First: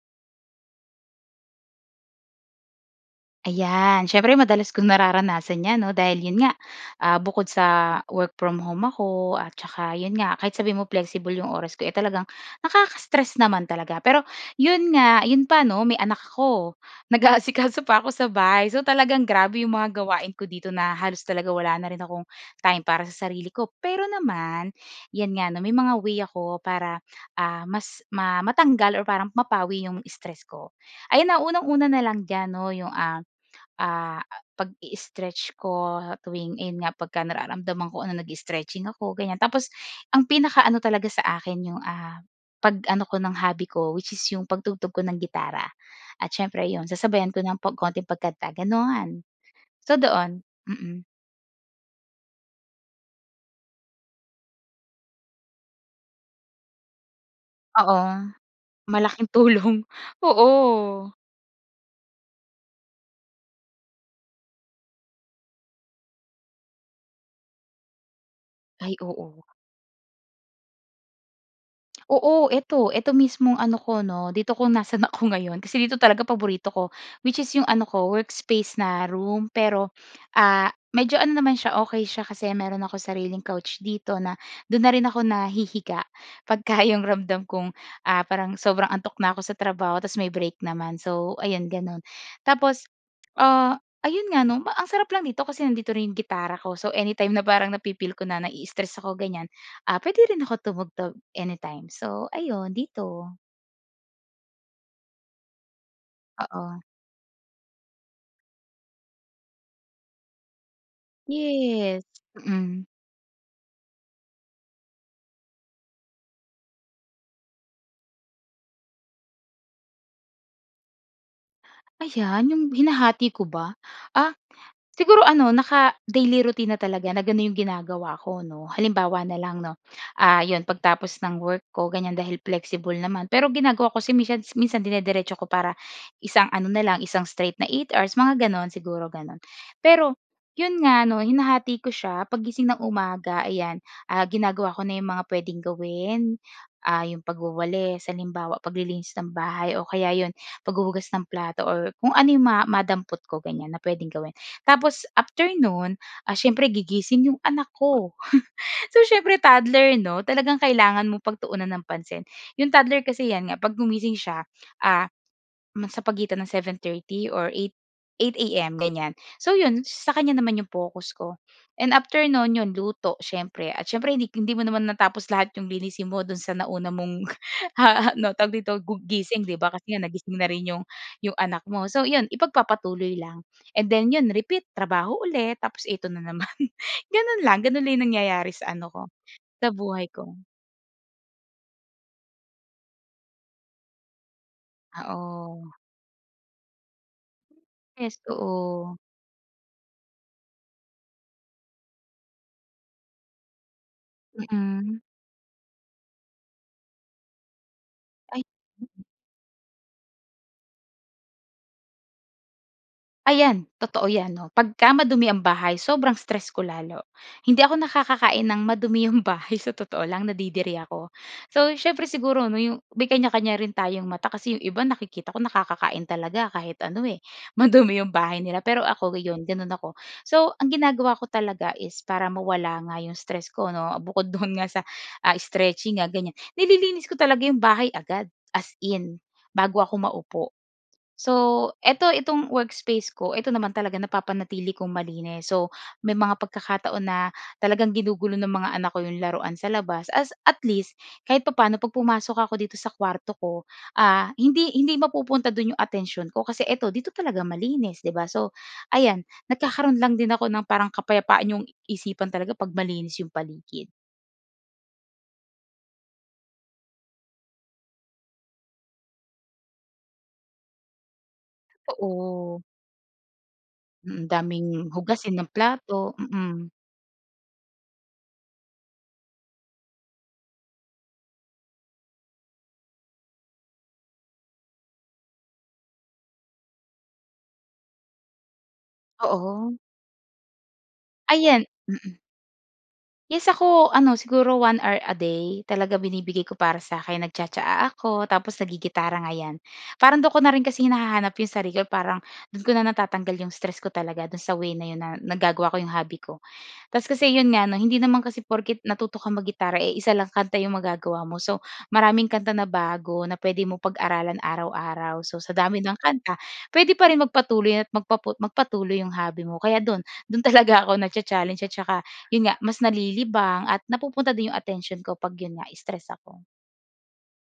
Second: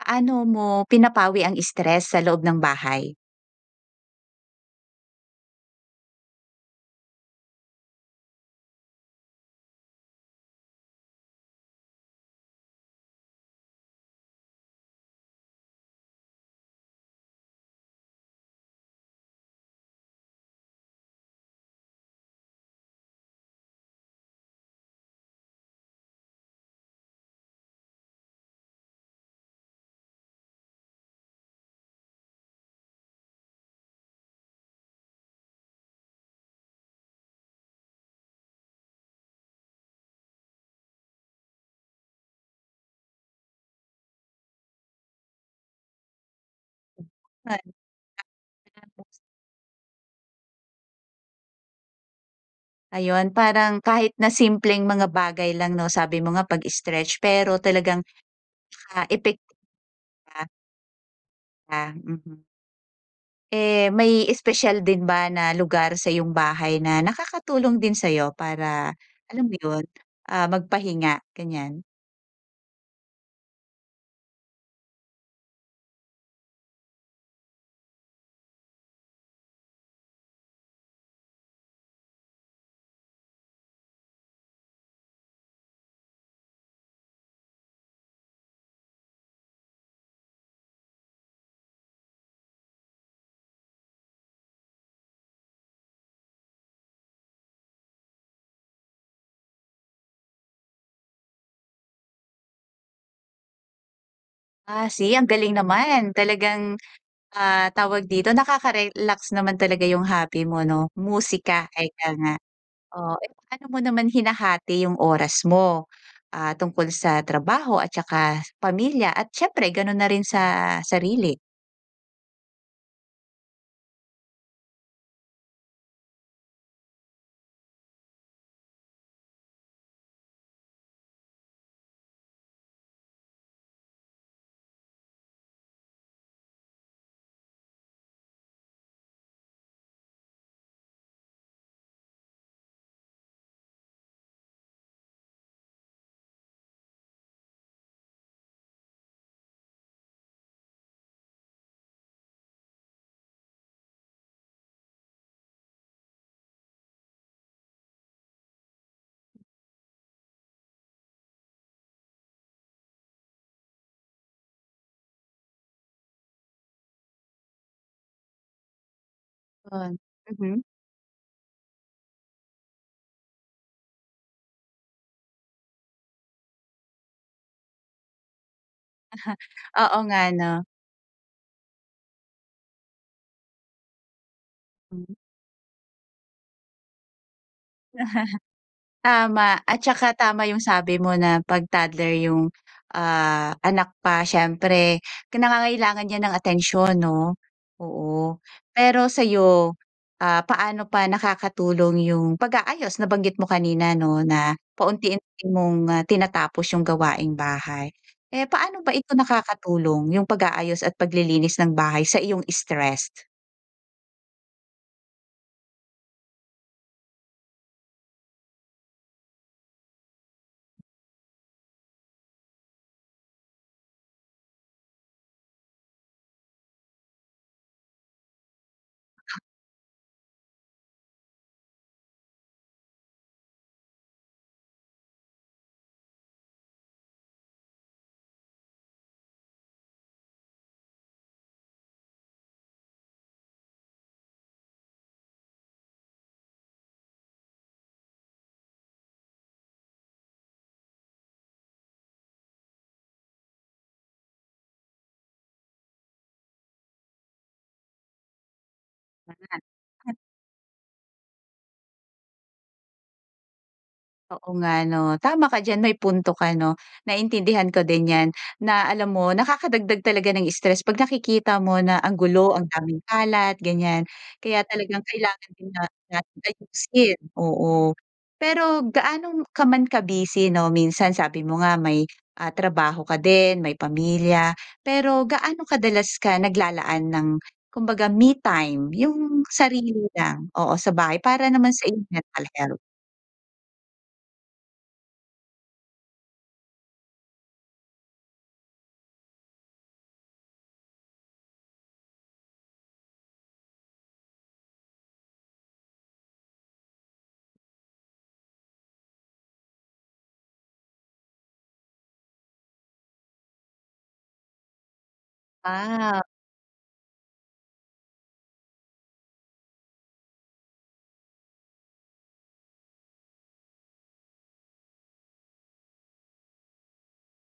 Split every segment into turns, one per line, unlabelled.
Paano mo pinapawi ang stress sa loob ng bahay?
Ayan, siyempre madalas kung nararanasan 'yan 'no dahil 'yon nga, ah, bukod sa work from home ako at saka 'yon nga kahit sabihin mo flexible 'yong oras ko eh, talagang nakaka-stress naman talaga. Pero 'yon nga, 'yon pa 'no, may anak ako. Nag-aasikaso pa ako sa bahay so talagang grabe 'yong mga gawain ko dito na halos talaga wala na rin akong time para sa sarili ko. Pero naman, 'yan nga 'no, may mga way ako para, ah, mas ma matanggal or parang mapawi 'yong stress ko. Ayan ah, unang-una na lang diyan 'no, 'yong, ah, ah, pagi-stretch ko tuwing ayun nga, pagka nararamdaman ko, ano nagi-stretching ako gan'yan. Tapos ang pinaka-ano talaga sa akin 'yong, ah, pag-ano ko ng hobby ko which is 'yong pagtugtog ko ng gitara. At siyempre 'yon, sasabayan ko ng pag konting pagkanta
[unintelligible]
gano'n. So doon. Mm.
Ayun, parang kahit na simpleng mga bagay lang 'no sabi mo nga pag-stretch pero
Oo.
talagang, ah,
Malaking
epek di
tulong.
ba?
Oo.
Ah, mhm. Eh, may espesyal din ba na lugar sa'yong bahay na nakakatulong din sa'yo
Ay,
para,
oo
alam
nga.
mo 'yun, ah, magpahinga, ganyan?
Oo, 'eto. 'Eto mismong ano ko 'no, dito kung nasaan ako ngayon. Kasi dito talaga paborito ko, which is 'yong ano ko, workspace na room. Pero ah, medyo ano naman siya, okey siya kasi meron ako sariling couch dito na do'n na rin ako nahihiga pagka 'yong ramdam kong ah, parang sobrang antok na ko sa trabaho, tapos may break naman. So, ayan gano'n. Tapos ah, ayun nga 'no, ma ang sarap lang dito kasi nandito rin 'yung gitara ko, so anytime na parang nafi-feel ko na nai-stress ako ganyan, ah, pwede rin ako tumugtog anytime. So, ayun dito.
Ah. See, ang galing naman.
Oo.
Talagang, ah, tawag dito, nakaka-relax naman talaga 'yung hobby mo, 'no? Musika,
Yes.
ika nga.
Mm.
Oo. Paano mo naman hinahati 'yung oras mo, ah, tungkol sa trabaho at tsaka pamilya at siyempre gano'n na rin sa sarili?
Ayan 'yong hinahati ko ba? Ah, siguro ano naka-daily routine na talaga na gano'n 'yong ginagawa ko, 'no. Halimbawa na lang 'no, ah, 'yon pagtapos ng work ko ganyan dahil flexible naman, pero ginagawa ko kasi minsan minsan dinidiretso ko para isang ano na lang isang straight na 8 hours, mga gano'n, siguro gano'n. Pero 'yon nga 'no, hinahati ko siya, paggising ng umaga ayan, ah, ginagawa ko na 'yong mga puwedeng gawin, ah, 'yong pagwawalis, halimbawa paglilinis ng bahay o kaya 'yon, paghuhugas ng plato or kung ano 'yong ma madampot ko ganyan, na puwedeng gawin. Tapos after no'n, ah, siyempre gigising 'yong anak ko. So siyempre toddler 'no. Talagang kailangan mong pagtuunan ng pansin. 'Yong toddler kasi 'yan nga 'pag gumising siya, ah, ma sa pagitan ng 7:30 or 8, 8 AM, ganyan. So 'yon,
'Yon.
sa kanya naman
Mhm.
'yong focus ko. And after no'n, 'yon luto siyempre, at siyempre hindi hindi mo naman natapos lahat 'yong linisin mo do'n sa nauna mong ano tawag dito gu gising, 'di ba, kasi
Oo
nga
nga,
nagising na
'no?
rin 'yong 'yong anak mo. So 'yon, ipagpapatuloy lang and then 'yon repeat.
Mhm.
Trabaho ulit, tapos ito na naman. Gano'n lang. Gano'n lang 'yong nangyayari sa ano ko,
Tama.
sa
At
buhay
saka
ko.
tama 'yung sabi mo na 'pag toddler 'yung ah, anak pa siyempre, ki
Oo.
nangangailangan 'yan ng atensyon, 'no?
Yes.
Oo.
Oo.
Pero sa'yo, ah, paano pa nakakatulong 'yong pag-aayos? Nabanggit mo kanina, 'no, na
Mm.
paunti-unti mong ah, tinatapos 'yong gawaing bahay.
Ay,
Eh, paano ba
mm.
ito nakakatulong 'yung pag-aayos at paglilinis ng bahay sa iyong stressed?
Ayan, totoo 'yan 'no. Pagka madumi ang bahay, sobrang stressed ko lalo. Hindi ako nakakakain ng madumi 'yong bahay, sa totoo lang nadidiri ako. So siyempre siguro 'no, 'yong may kanya-kanya rin tayong mata, kasi 'yong iba nakikita ko nakakakain talaga kahit ano, eh, madumi 'yong bahay nila. Pero ako 'yon, gano'n ako. So ang ginagawa ko talaga is para mawala nga 'yong stress ko 'no. Bukod do'n nga sa ah, stretching nga ganyan, nililinis ko talaga 'yong bahay agad, as in, bago ako maupo. So, ito, itong workspace ko, ito naman talaga napapanatili kong malinis. So, may mga pagkakataon na talagang ginugulo ng mga anak ko 'yong laruan sa labas as at least, kahit papa'no 'pag pumasok ako dito sa kuwarto ko, ah hindi hindi mapupunta do'n 'yong atensyon ko, kasi ito dito talaga malinis, 'di ba? So ayan, nagkakaroon lang
[unintelligible]
din ako ng parang kapayapaan 'yong isipan talaga 'pag malinis 'yong paligid.
Oo nga 'no. Tama ka diyan. May punto ka 'no, naintindihan ko din 'yan na alam mo nakakadagdag talaga ng stress 'pag nakikita mo na ang gulo,
Totoo.
ang daming kalat, ganyan.
Mm,
Kaya
daming
talagang
hugasin na
kailangan din na
plato,
natin
mm.
ayusin, oo. Pero gaano ka man ka-busy 'no, minsan sabi mo nga may, ah, trabaho ka din, may pamilya, pero gaano kadalas ka naglalaan ng kumbaga me-time, yung
Oo.
sarili mo lang? Oo, sa bahay para
Ayan.
naman sa iyong
Mm.
mental health?
Yes ako, ano siguro 1 hour a day, talaga binibigay ko para sa'kin nagtsa-tsa-a ako tapos naggi-gitara nga 'yan. Parang do'n ko na rin kasi hinahanap yung sarili ko, parang do'n ko na natatanggal yung stress ko talaga do'n sa way na 'yon na nagagawa ko yung hobby ko. Tas kasi 'yon nga 'no hindi naman kasi porke't natuto ka mag-gitara, eh, isa lang kanta yung magagawa mo. So, maraming kanta na bago na pwede mong pag-aralan araw-araw. So, sa dami ng
Ah.
kanta pwede pa rin magpatuloy at magpapo magpatuloy yung hobby mo. Kaya do'n, do'n talaga ako nacha-challenge at saka 'yon nga, mas nalilibang at napupunta din yung atensyon ko 'pag 'yon nga, stress ako.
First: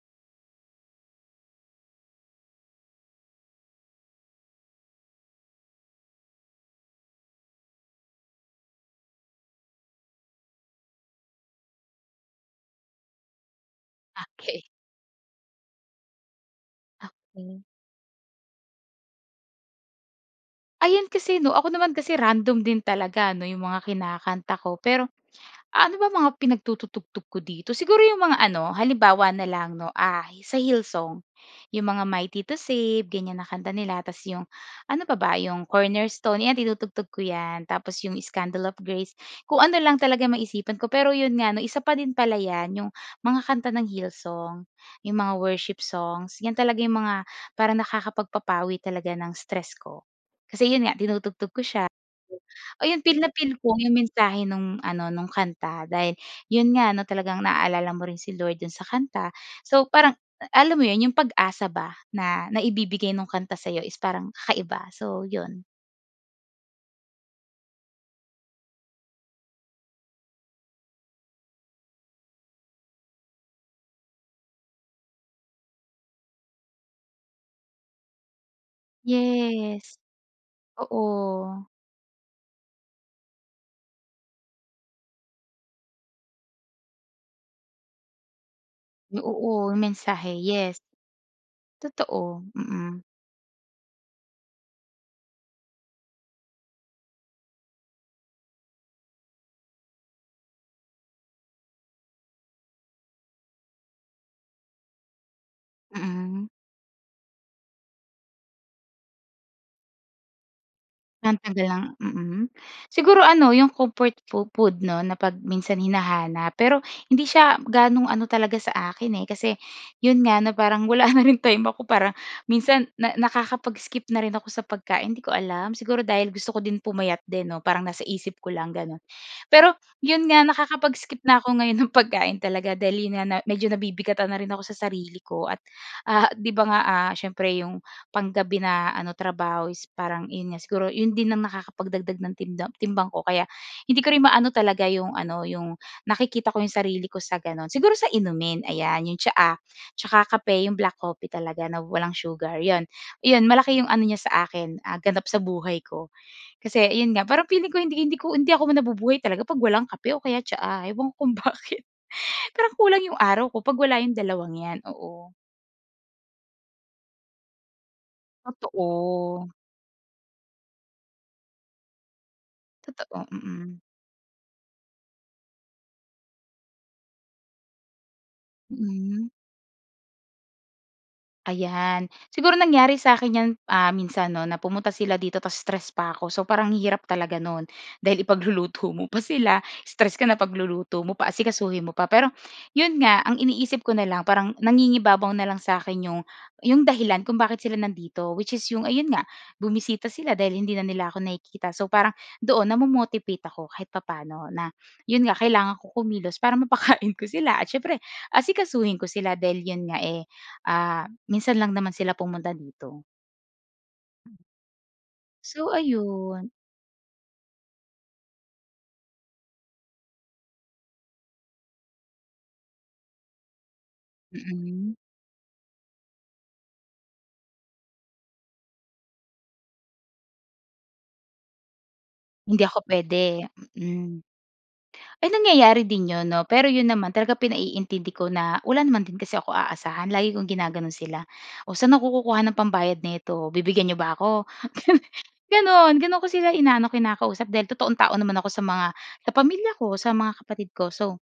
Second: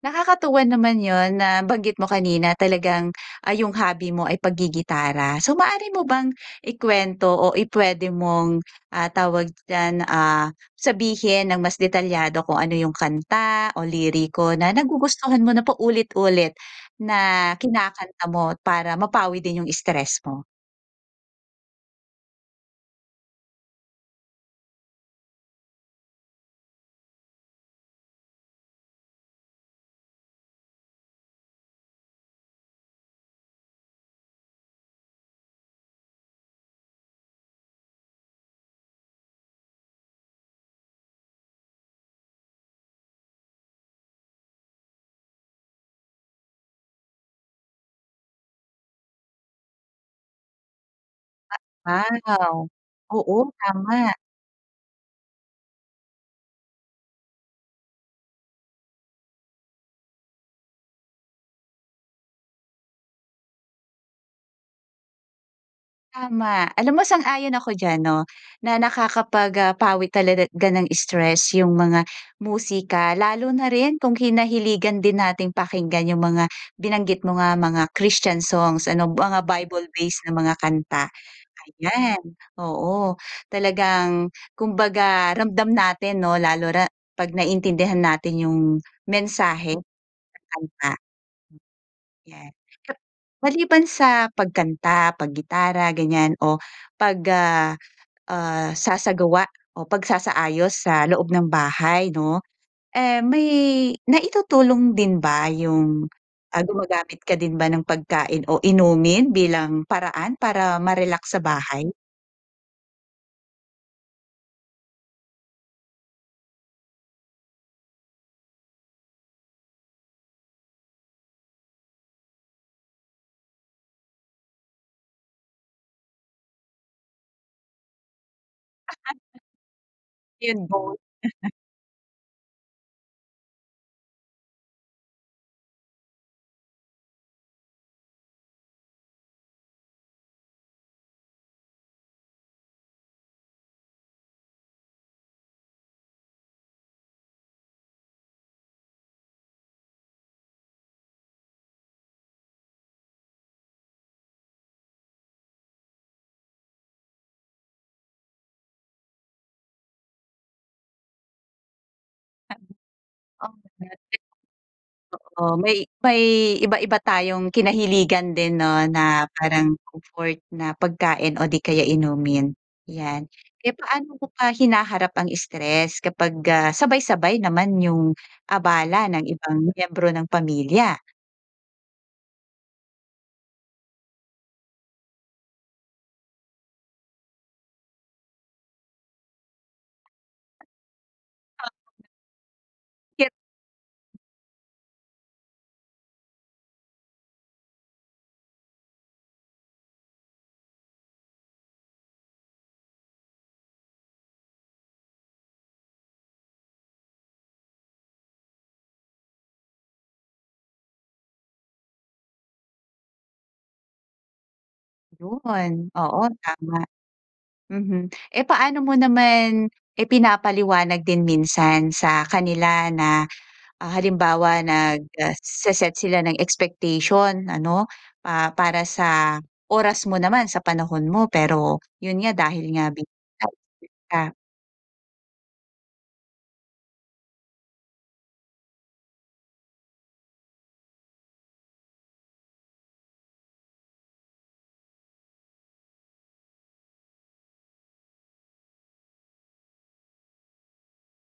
Nakakatuwa naman 'yon. Nabanggit mo kanina talagang, ah, 'yong hobby mo ay paggi-gitara. So maaari mo bang ikwento o i pwede mong, ah, tawag diyan, ah, sabihin ng mas detalyado kung ano 'yong kanta o liriko
Okey.
na nagugustuhan mo na paulit-ulit na
Hmm.
kinakanta mo para mapawi din 'yong stress mo?
Ayun kasi 'no. Ako naman kasi random din talaga 'no 'yong mga kinakanta ko. Pero ah, ano bang mga pinagtututugtog ko dito? Siguro 'yong mga ano, halimbawa na lang 'no, ah, sa Hillsong. 'Yong mga Mighty to Save, ganyan na kanta nila tapos 'yong ano pa ba? 'Yong Cornerstone, 'yan tinutugtog ko 'yan. Tapos 'yong Scandal of Grace. Kung ano lang talaga maisipan ko. Pero 'yon nga 'no, isa pa din pala 'yan, 'yong mga kanta ng Hillsong 'yong mga worship songs. 'Yan talaga 'yong mga parang nakakapagpapawi talaga ng stress ko. Kasi 'yon nga tinutugtog ko siya.
Ah, wow!
Ayun feel na
Oo,
feel ko 'yong
tama.
mensahe nung ano, nung kanta dahil 'yon nga 'no, talagang naalala mo rin si Lord dun sa kanta. So parang alam mo 'yon, 'yong pag-asa ba na naibibigay ng kanta sa'yo is parang kakaiba. So, 'yon.
Tama. Alam mo, sang-ayon ako diyan, 'no, na nakakapag ah, pawi talaga gan ng stress yung mga musika. Lalo na rin kung kinahiligan din nating pakinggan yung mga binanggit mo nga, mga Christian songs ano, mga
Yes.
Bible-based na mga kanta.
Oo.
Ayan, oo, talagang kumbaga, ramdam natin, 'no, lalo na 'pag naiintindihan natin yung
Eh, oo,
mensahe ng
mensahe, yes.
kanta. Hmm,
Totoo,
yan.
mm.
Maliban sa pagkanta, paggitara ganyan, o pag ah, ah, sasagawa o pagsasaayos sa loob ng bahay, 'no, eh, may naitutulong din ba yung,
Mm.
ah gumagamit ka din ba ng pagkain o inumin bilang paraan para ma-relax
Ang
sa bahay?
kanilang Mm. Siguro ano 'yong comfort fo food, 'no, na pag minsan hinahanap, pero hindi siya ganong ano talaga sa akin, eh. Kasi yun nga, na parang wala na ring time ako para minsan, na nakakapag-skip na rin ako sa pagkain. Hindi ko alam, siguro, dahil gusto ko din pumayat din, 'no? Parang nasa isip ko lang ganun, pero 'yon nga
'Yon, both.
nakakapag-skip na ako ngayon ng pagkain talaga, dali na na medyo nabibigatan na rin ako sa sarili ko at, ah, 'di ba? Nga, ah, siyempre, 'yong pang gabi na ano, trabaho is parang 'yon nga siguro 'yon din ang nakakapagdagdag ng timdam timbang ko. Kaya hindi ko rin maano talaga 'yong ano, 'yong nakikita ko 'yong sarili ko sa gano'n. Siguro, sa inumin ayan 'yong tsaa, tsaka kape, 'yong black coffee talaga na walang sugar 'yon, 'yon malaki 'yong ano niya sa akin, ah, ganap sa buhay ko, kasi 'yon nga parang feeling ko hindi hindi ko hindi ako nabubuhay talaga 'pag walang kape o kaya tsaa. Ewan ko kung bakit, parang kulang 'yong araw ko 'pag wala 'yong
[unintelligible]
dalawang 'yan, oo.
Oo, may may iba-iba tayong kinahiligan din, 'no, na
Totoo.
parang comfort na pagkain o 'di kaya inumin.
Totoo,
'Yan, kaya
mm.
paano mo pa hinaharap ang stress kapag, ah, sabay-sabay naman yung abala ng
Hmm.
ibang miyembro ng pamilya?
Ayan. Siguro nangyari sa'kin 'yan, ah, minsan, 'no, na pumunta sila dito ta's stress pa'ko. So, parang ang hirap talaga no'n, dahil ipagluluto mo pa sila, stress ka na pagluluto mo pa,
oh.
asikasuhin mo pa. Pero, 'yon nga
[unintelligible]
ang iniisip ko na lang parang nangingibabaw na lang sa'kin 'yong 'yong dahilan kung bakit sila nandito which is 'yong ayun nga, bumisita sila dahil hindi na nila ako nakikita. So, parang doon namo-motivate ako kahit papa'no na, 'yon nga kailangan ko kumilos para mapakain ko sila at siyempre asikasuhin ko sila dahil 'yon nga, eh, ah, minsan lang naman sila pumunta dito. So,
'Yon, oo
ayun.
tama. Mhm. Eh, paano mo naman, ipinapaliwanag din minsan sa kanila na, ah halimbawa
Mhm.
nagse-set sila ng expectation ano, ah, para sa oras mo naman sa panahon mo pero 'yon nga
Hindi
dahil
ako
nga bi
pwede,
nga
mm.
ika
Ay nangyayari din 'yon, 'no, pero 'yon naman talaga pinaiintindi ko na wala naman din kasi ako aasahan lagi kong ginagano'n sila. O, sa'n ako kukuha ng pambayad nito? Bibigyan n'yo ba ako? Gan gano'n. Gano'n ko sila inaano, kinakausap dahil totoong tao naman ako sa mga sa pamilya ko, sa mga kapatid ko, so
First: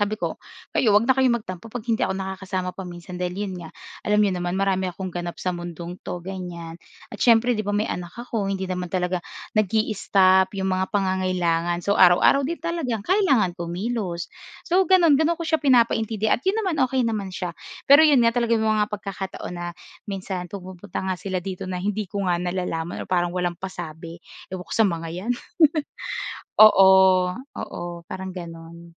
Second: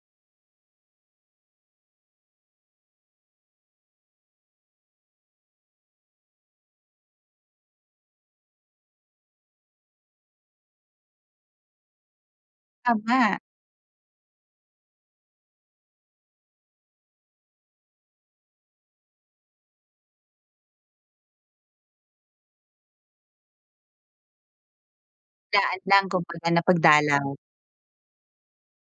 sabi ko. "Kayo huwag na kayong magtampo 'pag hindi ako nakakasama pa-minsan dahil 'yon nga alam niyo naman, marami akong ganap sa mundong 'to", ganyan. At siyempre, 'di ba, may anak ako hindi naman talaga nagi-stop yung mga pangangailangan. So araw-araw din talagang
Tama.
kailangan kumilos. So gano'n gano'n ko siya pinapaintindi at 'yon naman okey naman siya. Pero 'yon nga talaga may mga pagkakataon na, minsan pumupunta nga sila dito na hindi ko nga nalalaman o parang walang pasabi. Ewan ko sa mga 'yan.
Daan lang, kumbaga na pagdalaw.
Oo, oo, parang gano'n.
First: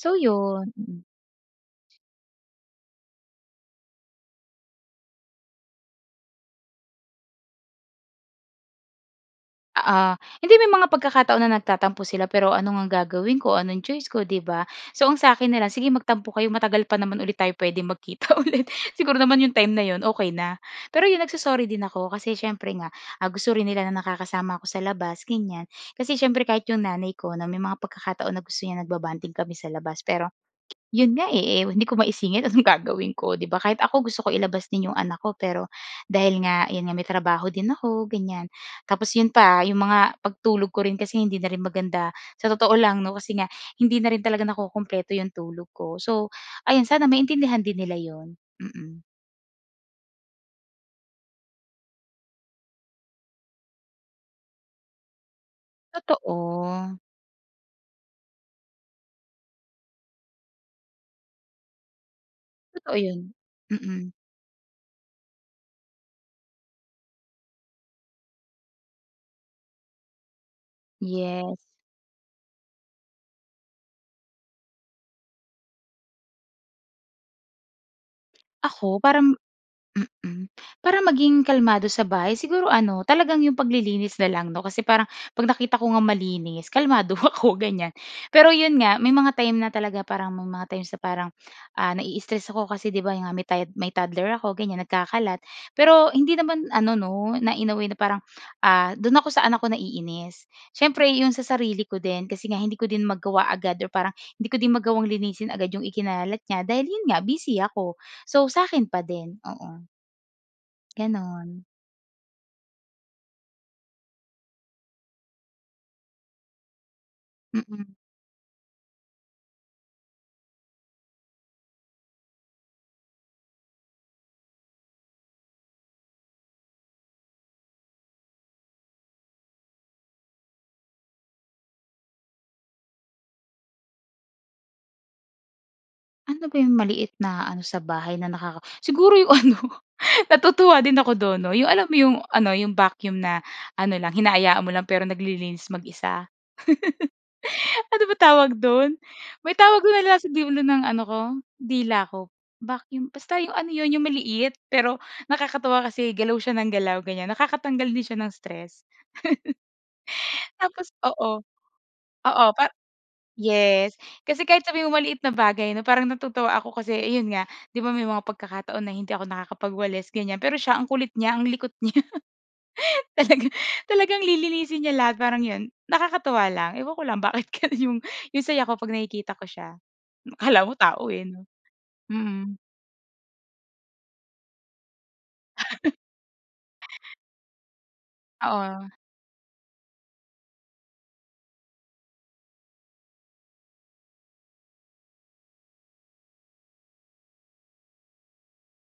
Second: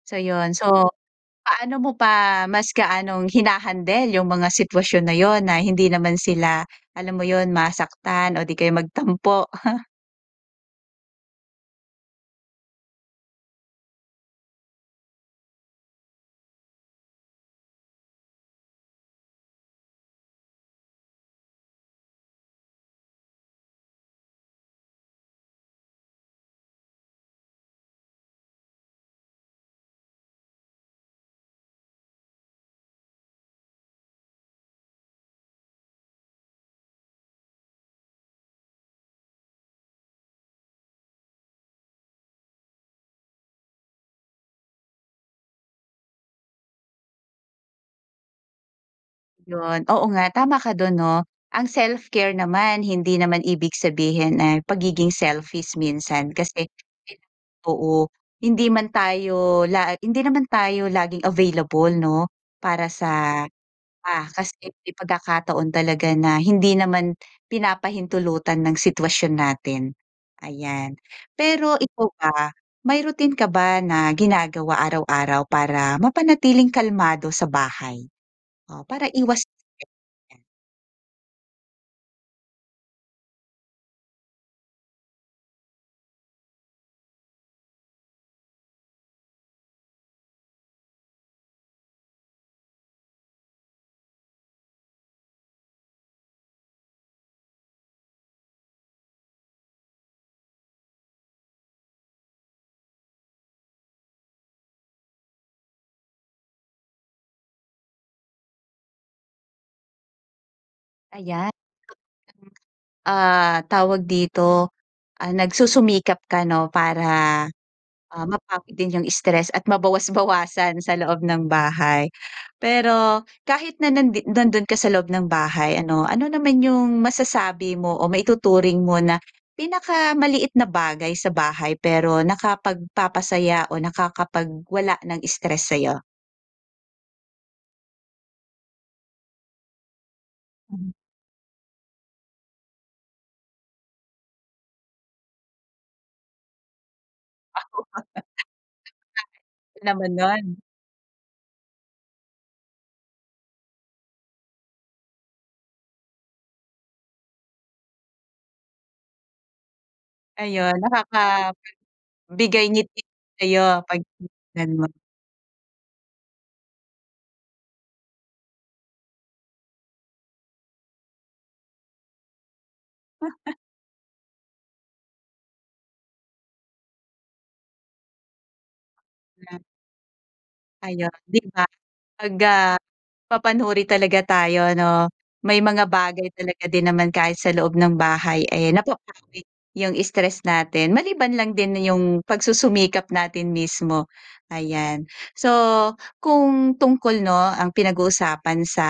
So,
So, 'yun. So,
yun. Mm.
paano mo pa mas gaanong hina-handle 'yung mga sitwasyon na 'yun na hindi naman sila, alam mo 'yun, masaktan o di kaya magtampo?
Oo. Hindi, may mga pagkakataon na nagtatampo sila pero ano ngang gagawin ko, anong choice ko, 'di ba? So ang sa akin na lang, sige magtampo kayo matagal pa naman ulit tayo puwedeng magkita ulit. Siguro naman 'yung time na 'yun okey na. Pero 'yung nagso-sorry din ako. Kasi siyempre nga, ah, gusto rin nila na nakakasama ako sa labas, ganyan. Kasi siyempre kahit 'yung nanay ko na may mga pagkakataon na gusto niya nagba-bonding kami sa labas. Pero 'yun nga eh, eh hindi ko maisingit, anong gagawin ko, 'di ba? Kahit ako gusto kong ilabas din 'yung anak ko, pero dahil nga 'yan nga may trabaho din ako, ganyan. Tapos 'yun pa, 'yung mga pagtulog ko rin kasi hindi na rin maganda sa totoo lang 'no, kasi nga hindi na rin talaga nakukumpleto yung tulog ko. So ayun sana maintindihan din nila 'yun, mm.
Yun, oo nga tama ka do'n 'no. Ang self-care naman hindi naman ibig sabihin ay pagiging selfish minsan. Kasi
Totoo.
[unintelligible] oo hindi man tayo lag hindi naman tayo laging available 'no, para
Totoo yun,
sa,
mm.
ah, kasi may pagkakataon talaga na hindi naman pinapahintulutan ng sitwasyon natin, ayan.
Yes.
Pero ikaw ba may routine ka ba na ginagawa araw-araw para mapanatiling kalmado sa bahay, o
Ako,
para
parang
iwas
mm. Para maging kalmado sa bahay siguro ano talagang 'yung paglilinis na lang 'no, kasi parang 'pag nakita ko ngang malinis kalmado ako ganyan. Pero 'yun nga, may mga time na talaga parang may mga times na parang, ah, na-i-stress ako kasi, 'di ba nga may tod may toddler ako ganyan, nagkakalat. Pero hindi naman ano 'no na, in a way na parang, ah, dun ako sa anak ko naiinis. Siyempre 'yun sa sarili ko din kasi nga hindi ko din magawa agad or parang hindi ko din magawang linisin agad 'yung ikinalat niya dahil 'yun nga busy ako. So sa akin pa din, oo.
Ayan
Gano'n.
Ah, tawag dito, ah, nagsusumikap ka 'no, para
Mm.
ah, mapawi din 'yung stress at mabawas-bawasan sa loob ng bahay. Pero kahit na nandi nandun ka sa loob ng bahay ano, ano naman 'yung masasabi mo o maituturing mo na pinakamaliit na bagay sa bahay pero nakapagpapasaya o nakakapagwala ng stress sayo?
Ano ba 'yung maliit na ano sa bahay na nakaka siguro 'yung ano, natutuwa
Mhm.
din ako dun 'no, 'yung alam mo 'yung ano, yung vacuum na ano lang, hinaayaan mo lang pero naglilinis mag-isa? Ano ba tawag dun? May
[unintelligible]
tawag dun na
Naman
nasa
nun.
dulo ng ano ko, dila ko. Vacuum, basta 'yung ano 'yun, 'yung maliit, pero nakakatuwa kasi galaw siya ng galaw ganyan, nakakatanggal din siya ng stress.
Ayun,
Tapos oo.
nakakapagbigay
Oo pa
ngiti sa'yo
yes.
'pag
Kasi kahit
tinitingnan
sabihin
mo.
mo maliit na bagay 'no, parang natutuwa ako kasi ayun nga, 'di ba may mga pagkakataon na hindi ako nakakapagwalis, ganyan. Pero siya ang kulit niya, ang likot niya talagang, talagang lilinisin niya lahat. Parang 'yun, nakakatuwa lang, ewan ko lang bakit gano'n 'yung yung saya ko 'pag nakikita ko siya. Akala mo tao
Ayun,
eh
'di
'no.
ba, 'pag,
Mm.
ah, mapanuri talaga tayo 'no, may mga bagay talaga din naman kahit sa loob ng bahay eh,
Oo.
napapawi 'yung stress natin, maliban lang din 'yung pagsusumikap natin mismo, ayan. So, kung tungkol 'no, ang pinag-uusapan sa,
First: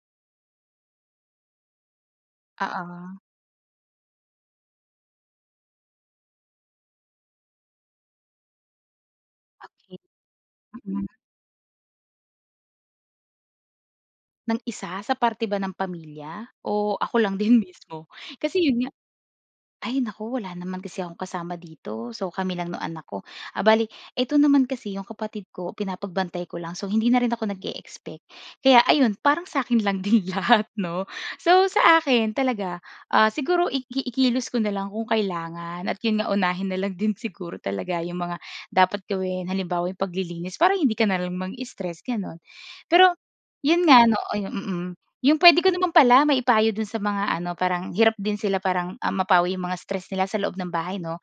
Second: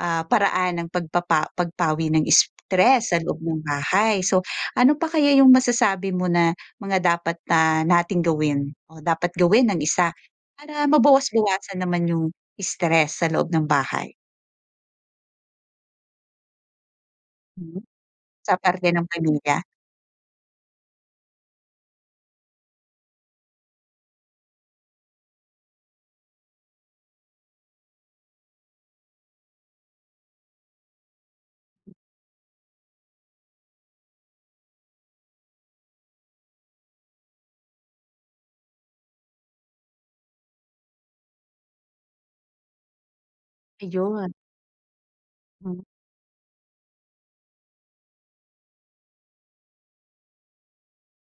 ah, paraan ng pagpapa pagpawi ng stress
Oo.
sa loob ng bahay, so ano pa kaya 'yung masasabi mo na mga dapat na nating gawin o dapat
Ah
gawin ng
hi
isa para
Mm.
mabawas-bawasan naman 'yung stress sa loob ng bahay?
Ng isa sa parte ba ng pamilya, o ako lang din
Hmm,
mismo?
sa
Kasi,
parte ng pamilya?
ay nako, wala naman kasi akong kasama dito. So, kami lang nung anak ko. Bale, ito naman kasi yong kapatid ko pinapagbantay ko lang. So, hindi na rin ako nag-e-expect. Kaya ayun parang sa akin lang din lahat, 'no? So, sa akin talaga, ah, siguro, i i kilos ko na lang kung kailangan, at yon nga unahin na lang din siguro talaga yong mga dapat gawin. Halimbawa, yun paglilinis para hindi ka na lang mang-stress, gano'n. Pero, yun nga ano,
Ayun.
mm, yung pwede ko
Hmm.
naman pala maipayo dun sa mga ano, parang hirap din sila parang, ah, mapawi yung mga stress nila sa loob ng bahay, no!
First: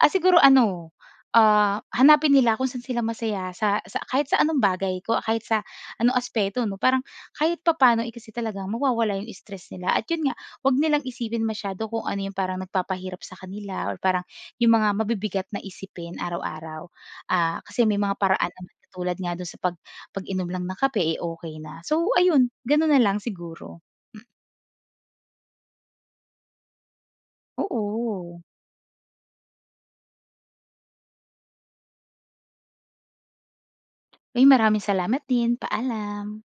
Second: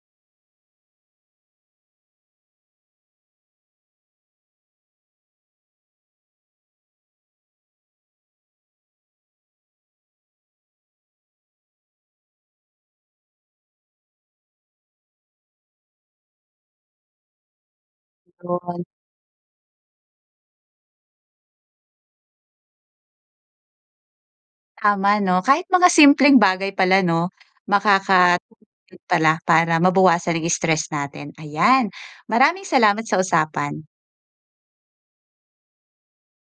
Ah, siguro ano, ah, hanapin nila kung saan sila masaya sa sa kahit sa anong bagay ko kahit sa ano aspeto, 'no? Parang, kahit papaano, eh, kasi talagang mawawala yung stress nila, at yun nga huwag nilang isipin masyado kung ano yung parang nagpapahirap sa kanila, or parang yung mga mabibigat na isipin araw-araw. Ah, kasi may mga paraan naman
Yun.
katulad nga do'n sa pag pag-inom lang ng kape, eh, okey na. So, ayun ganun na lang siguro. Hmm.
Tama 'no, kahit mga simpleng bagay pala, 'no?
Oo.
Makakatulong pala para mabawasan ang stress natin. Ayan, maraming salamat sa usapan.
Uy, maraming salamat din, paalam.